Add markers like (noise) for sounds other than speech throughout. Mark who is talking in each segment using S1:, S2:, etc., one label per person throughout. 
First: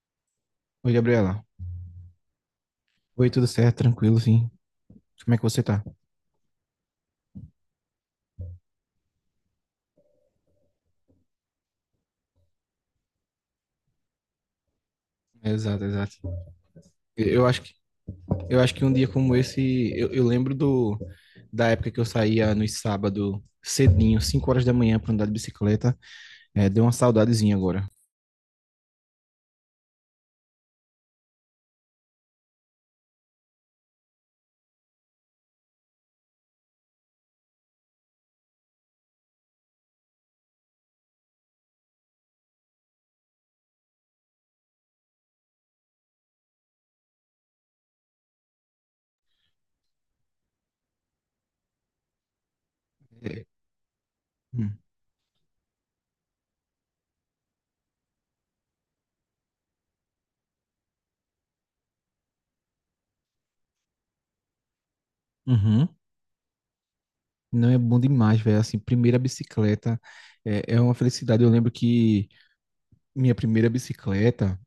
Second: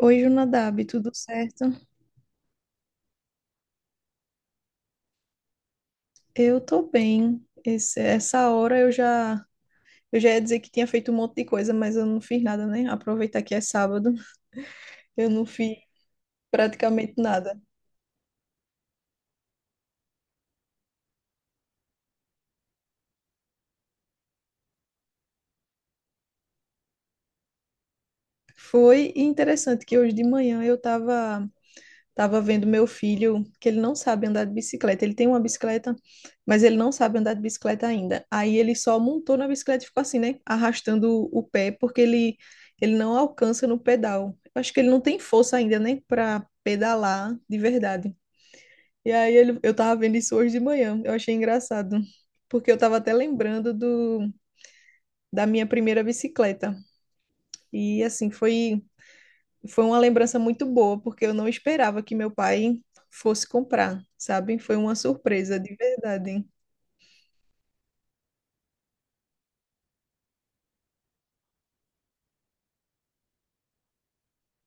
S1: Oi, Junadab,
S2: Oi,
S1: tudo
S2: Gabriela.
S1: certo?
S2: Oi, tudo certo? Tranquilo, sim. Como é que você tá?
S1: Eu tô bem. Essa hora eu já ia dizer que tinha feito um monte de coisa, mas eu não fiz nada, né? Aproveitar que é sábado, eu não fiz
S2: Exato, exato.
S1: praticamente
S2: Eu
S1: nada.
S2: acho que, eu acho que um dia como esse, eu lembro da época que eu saía no sábado cedinho, 5 horas da manhã pra andar de bicicleta. É, deu uma saudadezinha agora.
S1: Foi interessante que hoje de manhã eu tava tava vendo meu filho, que ele não sabe andar de bicicleta. Ele tem uma bicicleta, mas ele não sabe andar de bicicleta ainda. Aí ele só montou na bicicleta e ficou assim, né? Arrastando o pé, porque ele não alcança no pedal. Eu acho que ele não tem força ainda, né? Pra pedalar de verdade. E eu tava vendo isso hoje de manhã. Eu achei engraçado. Porque eu tava até lembrando
S2: Hum.
S1: da minha primeira bicicleta. E assim, foi uma lembrança muito boa, porque eu não esperava que meu pai fosse comprar, sabe? Foi uma surpresa, de
S2: Uhum.
S1: verdade.
S2: Não é bom demais, velho. Assim, primeira bicicleta é uma felicidade. Eu lembro que minha primeira bicicleta,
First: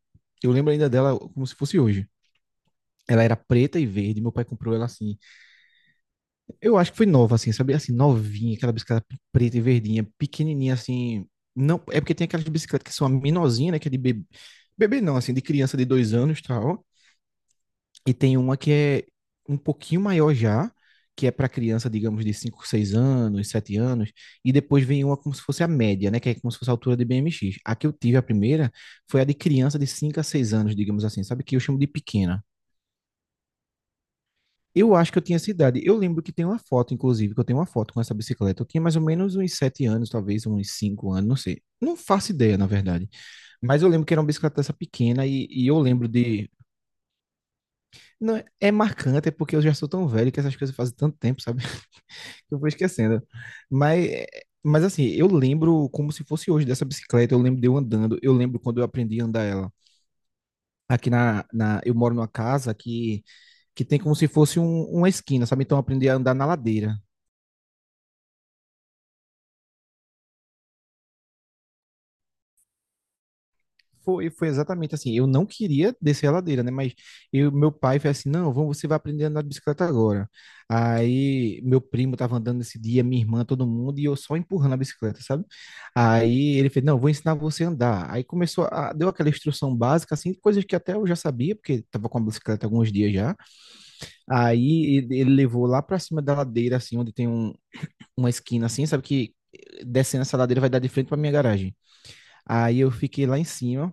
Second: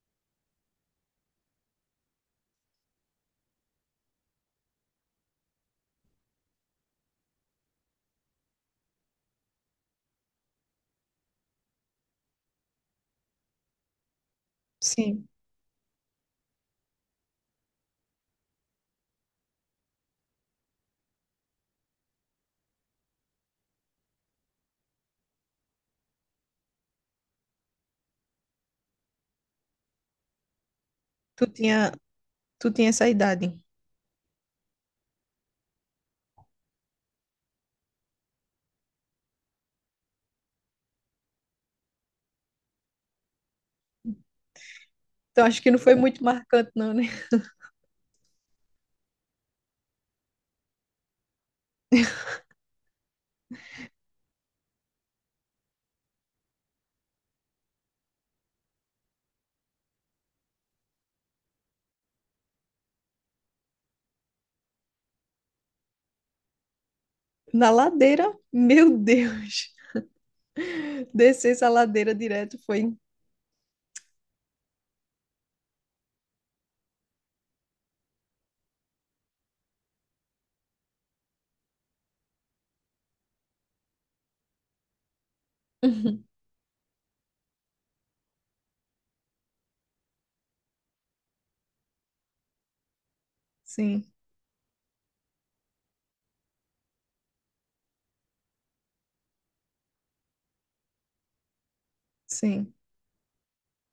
S2: eu lembro ainda dela como se fosse hoje. Ela era preta e verde. Meu pai comprou ela assim. Eu acho que foi nova, assim, sabe? Assim, novinha, aquela bicicleta preta e verdinha, pequenininha, assim. Não, é porque tem aquelas bicicletas que são a menorzinha, né? Que é de bebê. Bebê não,
S1: Sim,
S2: assim, de criança de 2 anos e tal. E tem uma que é um pouquinho maior já, que é para criança, digamos, de 5, 6 anos, 7 anos, e depois vem uma como se fosse a média, né, que é como se fosse a altura de BMX. A que eu tive a primeira foi a de criança de 5 a 6 anos, digamos assim, sabe
S1: tu
S2: que eu chamo de
S1: tinha,
S2: pequena.
S1: tu tinha essa idade.
S2: Eu acho que eu tinha essa idade. Eu lembro que tem uma foto, inclusive, que eu tenho uma foto com essa bicicleta. Eu tinha mais ou menos uns 7 anos, talvez uns 5 anos, não sei. Não faço ideia, na verdade. Mas eu lembro que era uma bicicleta dessa pequena
S1: Então
S2: e,
S1: acho
S2: e
S1: que
S2: eu
S1: não foi
S2: lembro
S1: muito
S2: de.
S1: marcante, não, né?
S2: Não, é marcante, é porque eu já sou tão velho que essas coisas fazem tanto tempo, sabe? (laughs) Que eu vou esquecendo. Mas, mas assim, eu lembro como se fosse hoje dessa bicicleta. Eu lembro de eu andando. Eu lembro quando eu aprendi a andar ela. Aqui eu moro numa casa que tem como se fosse uma esquina, sabe? Então eu aprendi a andar na ladeira.
S1: Na ladeira, meu Deus. (laughs) Descer essa ladeira direto foi. (laughs)
S2: Foi exatamente assim. Eu não queria descer a ladeira, né? Mas meu pai foi assim: não, vamos, você vai aprender a andar de bicicleta agora. Aí meu primo estava andando esse dia, minha irmã, todo mundo, e eu só empurrando a bicicleta, sabe?
S1: Uhum.
S2: Aí ele fez: não, vou ensinar você a andar. Aí começou, deu aquela instrução básica, assim, coisas que até eu já sabia, porque estava com a bicicleta há alguns dias já.
S1: Sim,
S2: Aí ele levou lá para cima da ladeira, assim, onde tem uma esquina, assim, sabe? Que descendo essa ladeira vai dar de frente para minha garagem.
S1: sim,
S2: Aí eu fiquei lá em cima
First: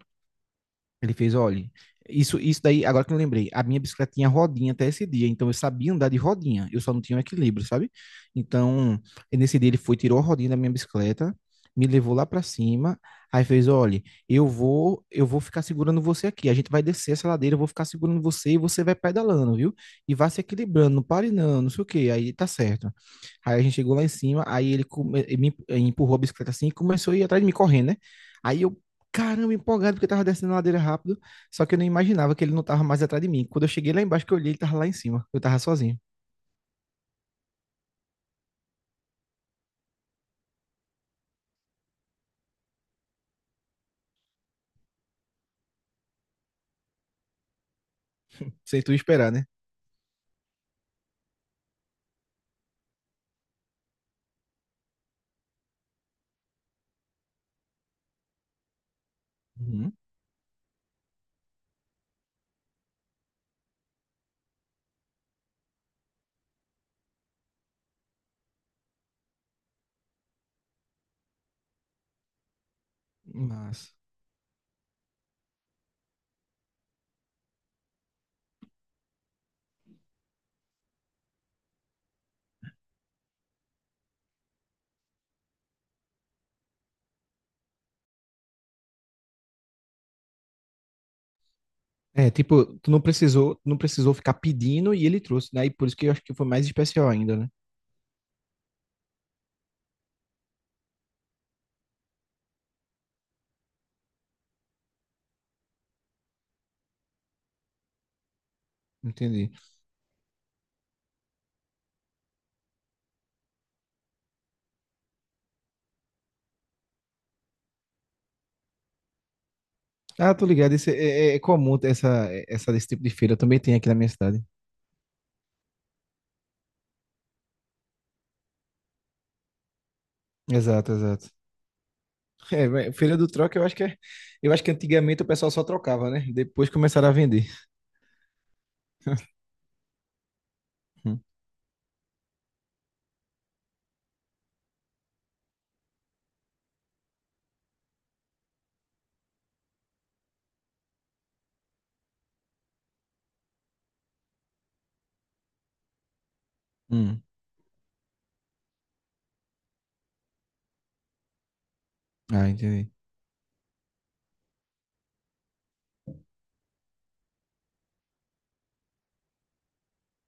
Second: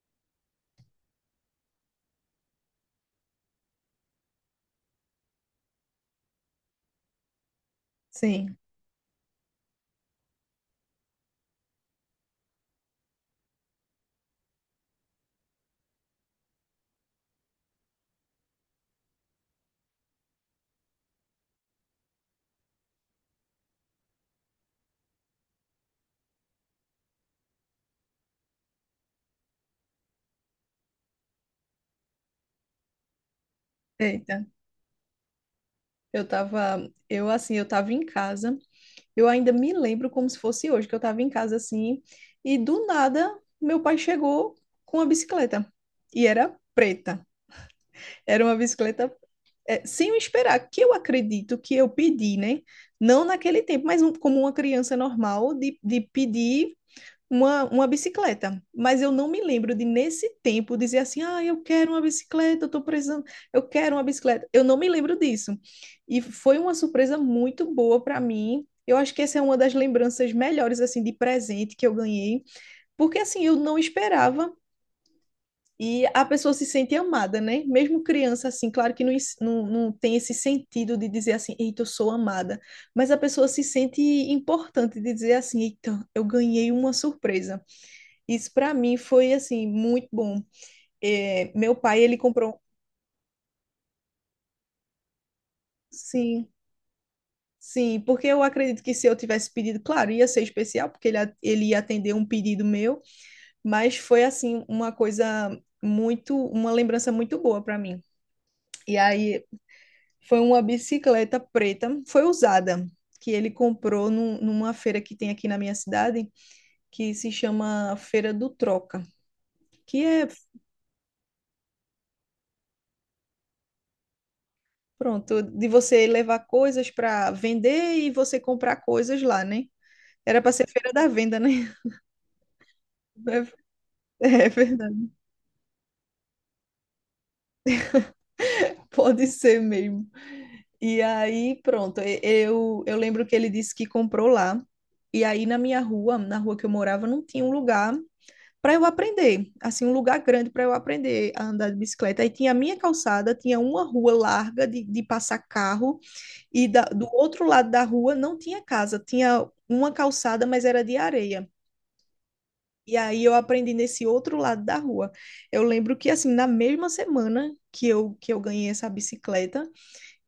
S2: ele fez: olha, isso daí, agora que eu lembrei, a minha bicicleta tinha rodinha até esse dia, então eu sabia andar de rodinha, eu só não tinha um equilíbrio, sabe?
S1: sim.
S2: Então, nesse dia ele foi, tirou a rodinha da minha bicicleta, me levou lá pra cima, aí fez: olha, eu vou ficar segurando você aqui, a gente vai descer essa ladeira, eu vou ficar segurando você e você vai pedalando, viu? E vai se equilibrando, não pare não, não sei o quê, aí tá certo. Aí a gente chegou lá em cima, aí ele me empurrou a bicicleta assim e começou a ir atrás de mim correndo, né? Aí eu caramba, empolgado, porque eu tava descendo a ladeira rápido. Só que eu não imaginava que ele não tava mais atrás de mim. Quando eu cheguei lá embaixo, que eu
S1: Eita,
S2: olhei, ele tava lá em cima. Eu tava sozinho.
S1: eu assim, eu tava em casa. Eu ainda me lembro como se fosse hoje, que eu estava em casa assim, e do nada meu pai chegou com uma bicicleta. E era preta. Era uma
S2: Sem tu
S1: bicicleta
S2: esperar, né?
S1: é, sem eu esperar, que eu acredito que eu pedi, né? Não naquele tempo, mas como uma criança normal, de pedir uma bicicleta, mas eu não me lembro de
S2: Uhum.
S1: nesse tempo dizer assim, ah, eu quero uma bicicleta, eu estou precisando, eu quero uma bicicleta. Eu não me lembro disso. E foi uma surpresa muito boa para mim. Eu acho que essa é uma das lembranças melhores assim de presente que eu ganhei, porque assim eu não
S2: Mas.
S1: esperava e a pessoa se sente amada, né? Mesmo criança assim, claro que não, não, tem esse sentido de dizer assim, eita, eu sou amada, mas a pessoa se sente importante de dizer assim, eita, eu ganhei uma surpresa. Isso para mim foi assim muito bom. É, meu pai ele
S2: É,
S1: comprou,
S2: tipo, tu não precisou, não precisou ficar pedindo e ele trouxe, né? E por isso que eu acho que foi
S1: sim,
S2: mais especial ainda, né?
S1: sim, porque eu acredito que se eu tivesse pedido, claro, ia ser especial porque ele ia atender um pedido meu, mas foi assim uma coisa muito, uma lembrança muito boa para mim. E aí
S2: Entendi.
S1: foi uma bicicleta preta, foi usada. Que ele comprou numa feira que tem aqui na minha cidade, que se chama Feira do Troca, que é
S2: Ah, tô ligado, esse, é, é comum ter esse tipo de feira, também tem aqui na minha cidade.
S1: pronto, de você levar coisas para vender e você comprar coisas lá, né? Era para ser feira
S2: Exato,
S1: da
S2: exato.
S1: venda, né?
S2: É, mas feira do troca, eu
S1: (laughs)
S2: acho que é...
S1: É
S2: eu acho que
S1: verdade,
S2: antigamente o pessoal só trocava, né? Depois começaram a vender.
S1: pode ser mesmo. E
S2: Hum.
S1: aí, pronto, eu lembro que ele disse que comprou lá. E aí, na minha rua, na rua que eu morava, não tinha um lugar para eu aprender, assim, um lugar grande para eu aprender a andar de bicicleta. Aí tinha a minha calçada, tinha uma rua larga de passar carro. E do
S2: Hum.
S1: outro lado da rua não tinha casa, tinha uma calçada, mas era de areia.
S2: Ah, entendi.
S1: E aí eu aprendi nesse outro lado da rua. Eu lembro que assim, na mesma semana que eu ganhei essa bicicleta,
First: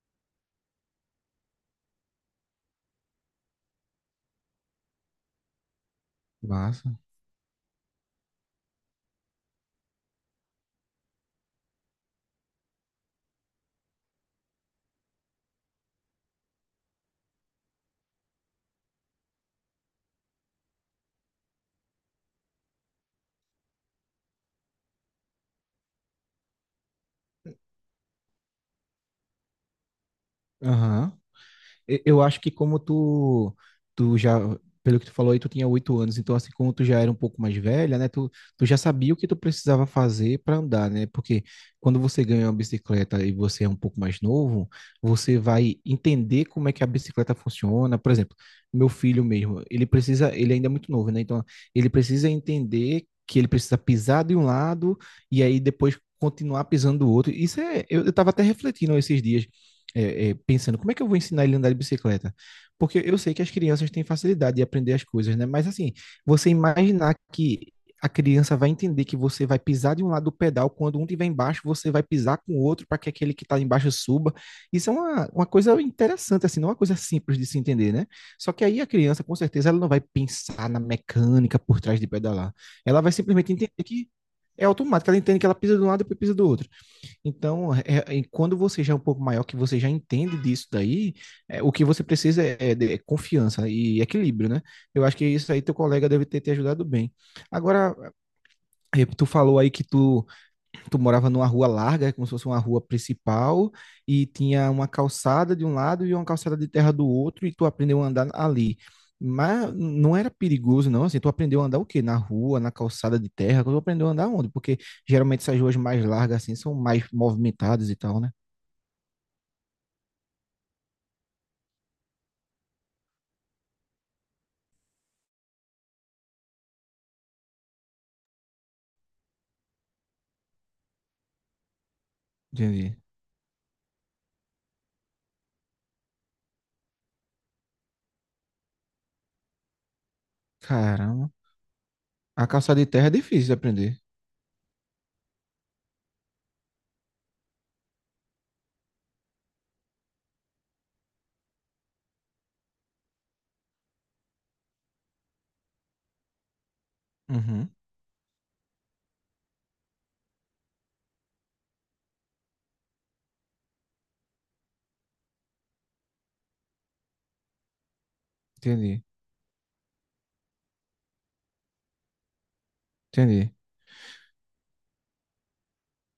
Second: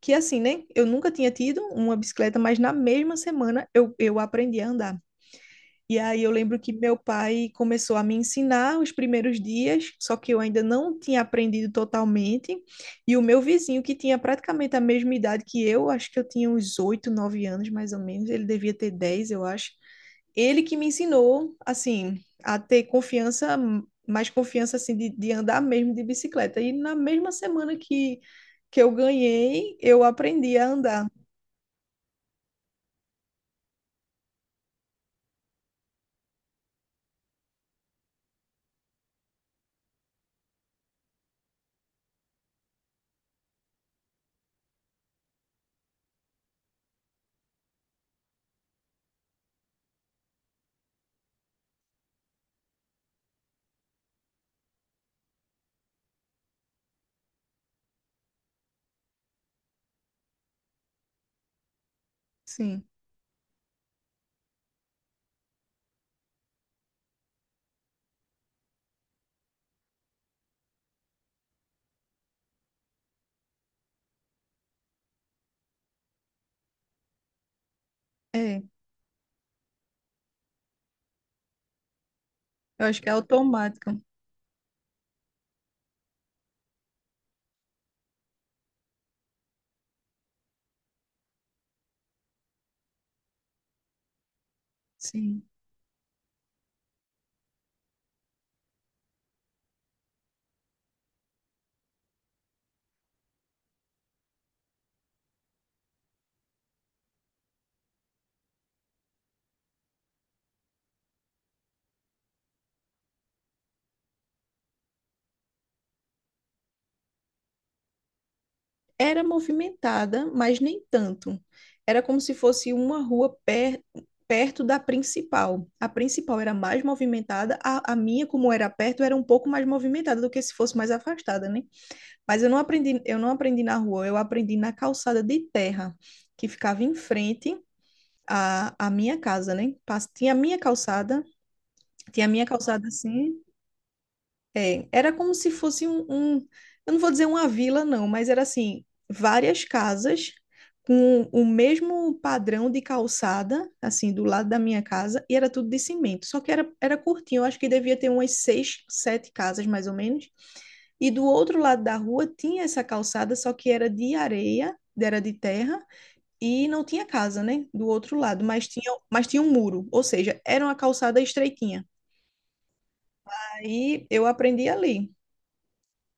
S1: que assim, né? Eu nunca tinha tido uma bicicleta, mas na mesma semana eu aprendi a andar. E aí eu lembro que meu
S2: Massa.
S1: pai começou a me ensinar os primeiros dias, só que eu ainda não tinha aprendido totalmente. E o meu vizinho, que tinha praticamente a mesma idade que eu, acho que eu tinha uns 8 9 anos mais ou menos, ele devia ter 10 eu acho. Ele que me ensinou, assim, a ter confiança, mais confiança, assim, de andar mesmo de bicicleta. E na mesma semana que eu ganhei, eu aprendi a andar.
S2: Aham. Eu acho que como tu, tu já, pelo que tu falou aí, tu tinha 8 anos, então assim como tu já era um pouco mais velha, né, tu já sabia o que tu precisava fazer para andar, né? Porque quando você ganha uma bicicleta e você é um pouco mais novo, você vai entender como é que a bicicleta funciona. Por exemplo, meu filho mesmo, ele ainda é muito novo, né? Então ele precisa entender que ele precisa pisar de um lado e aí depois continuar pisando do outro. Isso é, eu estava até refletindo esses dias pensando como é que eu vou ensinar ele a andar de bicicleta?
S1: Sim,
S2: Porque eu sei que as crianças têm facilidade de aprender as coisas, né? Mas assim, você imaginar que a criança vai entender que você vai pisar de um lado do pedal, quando um estiver embaixo, você vai pisar com o outro para que aquele que está embaixo suba. Isso é uma coisa interessante, assim, não é uma coisa simples de se entender, né? Só
S1: é.
S2: que aí a criança, com certeza, ela não vai pensar na mecânica por trás de pedalar.
S1: Eu acho
S2: Ela
S1: que é
S2: vai simplesmente entender
S1: automático.
S2: que é automático, ela entende que ela pisa de um lado e depois pisa do outro. Então, quando você já é um pouco maior, que você já entende disso daí, é, o que você precisa é, é confiança e equilíbrio, né? Eu acho que
S1: Sim.
S2: isso aí teu colega deve ter te ajudado bem. Agora, tu falou aí que tu morava numa rua larga, como se fosse uma rua principal, e tinha uma calçada de um lado e uma calçada de terra do outro, e tu aprendeu a andar ali. Mas não era perigoso, não. Assim, tu aprendeu a andar o quê? Na rua, na calçada de terra? Tu aprendeu a andar onde? Porque geralmente essas ruas mais largas, assim, são mais movimentadas e tal, né?
S1: Era movimentada, mas nem tanto. Era como se fosse uma perto da principal. A principal era mais movimentada, a minha, como era perto, era um pouco mais movimentada do que se fosse mais afastada, né? Mas
S2: Entendi.
S1: eu não aprendi na rua, eu aprendi na calçada de terra, que ficava em frente à minha casa, né? Pas- Tinha a minha calçada,
S2: Caramba.
S1: tinha a minha
S2: A calçada de
S1: calçada
S2: terra é
S1: assim,
S2: difícil de aprender.
S1: é, era como se fosse eu não vou dizer uma vila, não, mas era assim, várias casas com o mesmo padrão de calçada, assim, do lado da minha casa, e era tudo de cimento. Só que era curtinho, eu acho que
S2: Uhum.
S1: devia ter umas seis, sete casas, mais ou menos. E do outro lado da rua tinha essa calçada, só que era de areia, era de terra, e não tinha casa, né? Do outro lado,
S2: Entendi.
S1: mas tinha um muro, ou seja, era uma calçada estreitinha.
S2: Entendi.
S1: Aí eu aprendi ali.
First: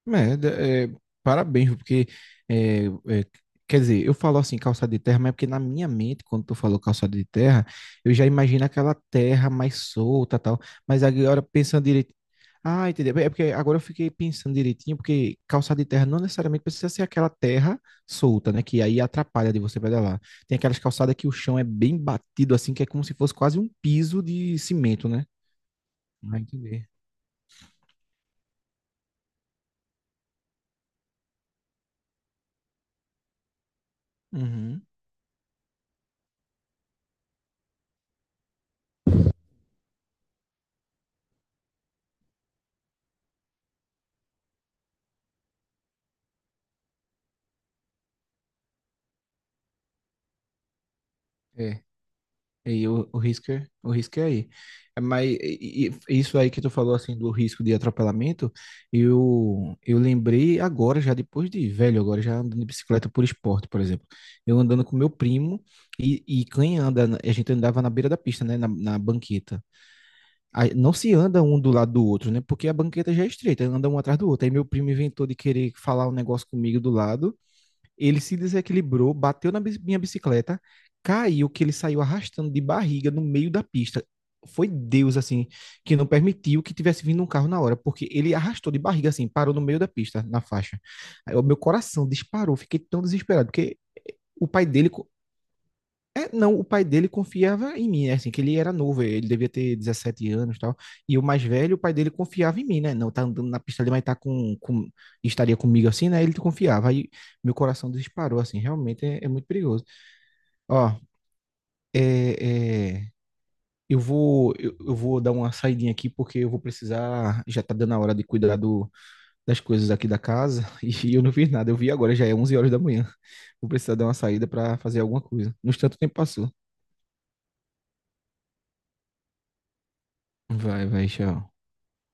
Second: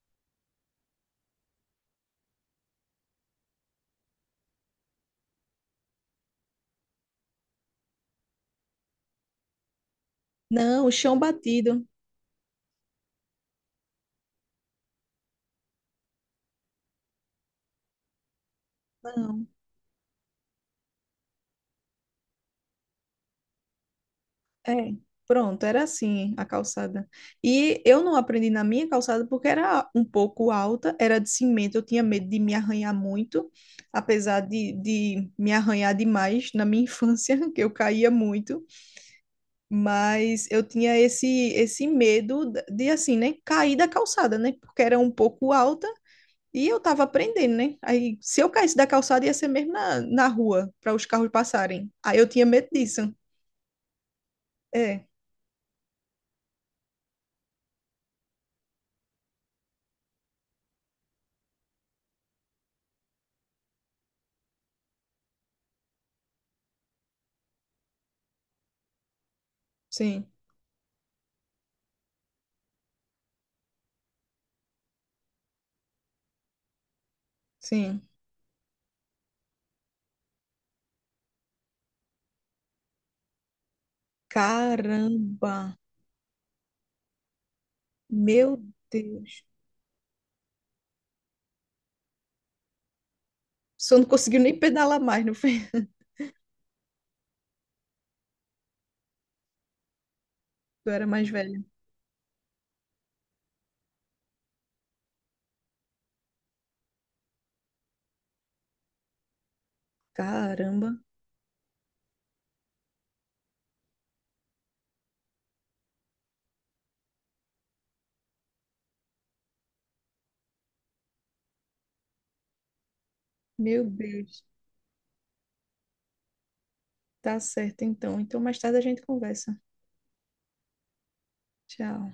S2: Merda, parabéns, porque, é, é, quer dizer, eu falo assim, calçada de terra, mas é porque na minha mente, quando tu falou calçada de terra, eu já imagino aquela terra mais solta tal,
S1: Não,
S2: mas
S1: chão
S2: agora pensando
S1: batido.
S2: direito, ah, entendeu? É porque agora eu fiquei pensando direitinho, porque calçada de terra não necessariamente precisa ser aquela terra solta, né, que aí
S1: Não,
S2: atrapalha de você pedalar. Tem aquelas calçadas que o chão é bem batido assim, que é como se fosse quase um piso de
S1: é.
S2: cimento, né?
S1: Pronto, era assim
S2: Ah,
S1: a
S2: entendi.
S1: calçada. E eu não aprendi na minha calçada porque era um pouco alta, era de cimento, eu tinha medo de me arranhar muito, apesar
S2: Uhum.
S1: de me arranhar demais na minha infância, (laughs) que eu caía muito, mas eu tinha esse medo assim, né, cair da calçada, né, porque era um pouco alta e eu tava aprendendo, né. Aí, se eu caísse da calçada, ia ser mesmo na rua, para os carros
S2: É.
S1: passarem. Aí eu tinha medo
S2: E aí
S1: disso.
S2: o o risco é aí. É,
S1: É,
S2: mas isso aí que tu falou assim do risco de atropelamento, eu lembrei agora já depois de velho, agora já andando de bicicleta por esporte, por exemplo. Eu andando com meu primo quem anda, a gente andava na beira da pista, né, na banqueta.
S1: sim.
S2: Aí não se anda um do lado do outro, né? Porque a banqueta já é estreita, anda um atrás do outro. Aí meu primo inventou de querer falar um negócio comigo do lado.
S1: Sim.
S2: Ele se desequilibrou, bateu na minha bicicleta, caiu, que ele saiu arrastando de barriga no meio da pista. Foi Deus, assim,
S1: Caramba!
S2: que não permitiu que tivesse vindo um carro na hora, porque ele
S1: Meu
S2: arrastou de barriga, assim,
S1: Deus!
S2: parou no meio da pista, na faixa. Aí o meu coração disparou, fiquei tão desesperado, porque
S1: Só não conseguiu
S2: o
S1: nem
S2: pai dele
S1: pedalar mais, não foi? (laughs)
S2: é, não, o pai dele confiava em mim, né? Assim, que ele era novo, ele devia ter 17 anos e tal.
S1: Eu era
S2: E o
S1: mais
S2: mais
S1: velha.
S2: velho, o pai dele confiava em mim, né? Não, tá andando na pista ali, mas tá estaria comigo assim, né? Ele confiava. Aí meu coração disparou, assim, realmente é muito perigoso.
S1: Caramba!
S2: Ó, é, é, eu vou dar uma saidinha aqui, porque eu vou precisar, já tá dando a hora de cuidar das coisas aqui da casa, (laughs) e eu não fiz nada, eu vi agora, já é 11 horas da manhã. Vou
S1: Meu
S2: precisar dar uma
S1: Deus!
S2: saída para fazer alguma coisa. No tanto tempo passou.
S1: Tá certo, então. Então, mais tarde a gente conversa.
S2: Vai, vai, tchau.
S1: Tchau.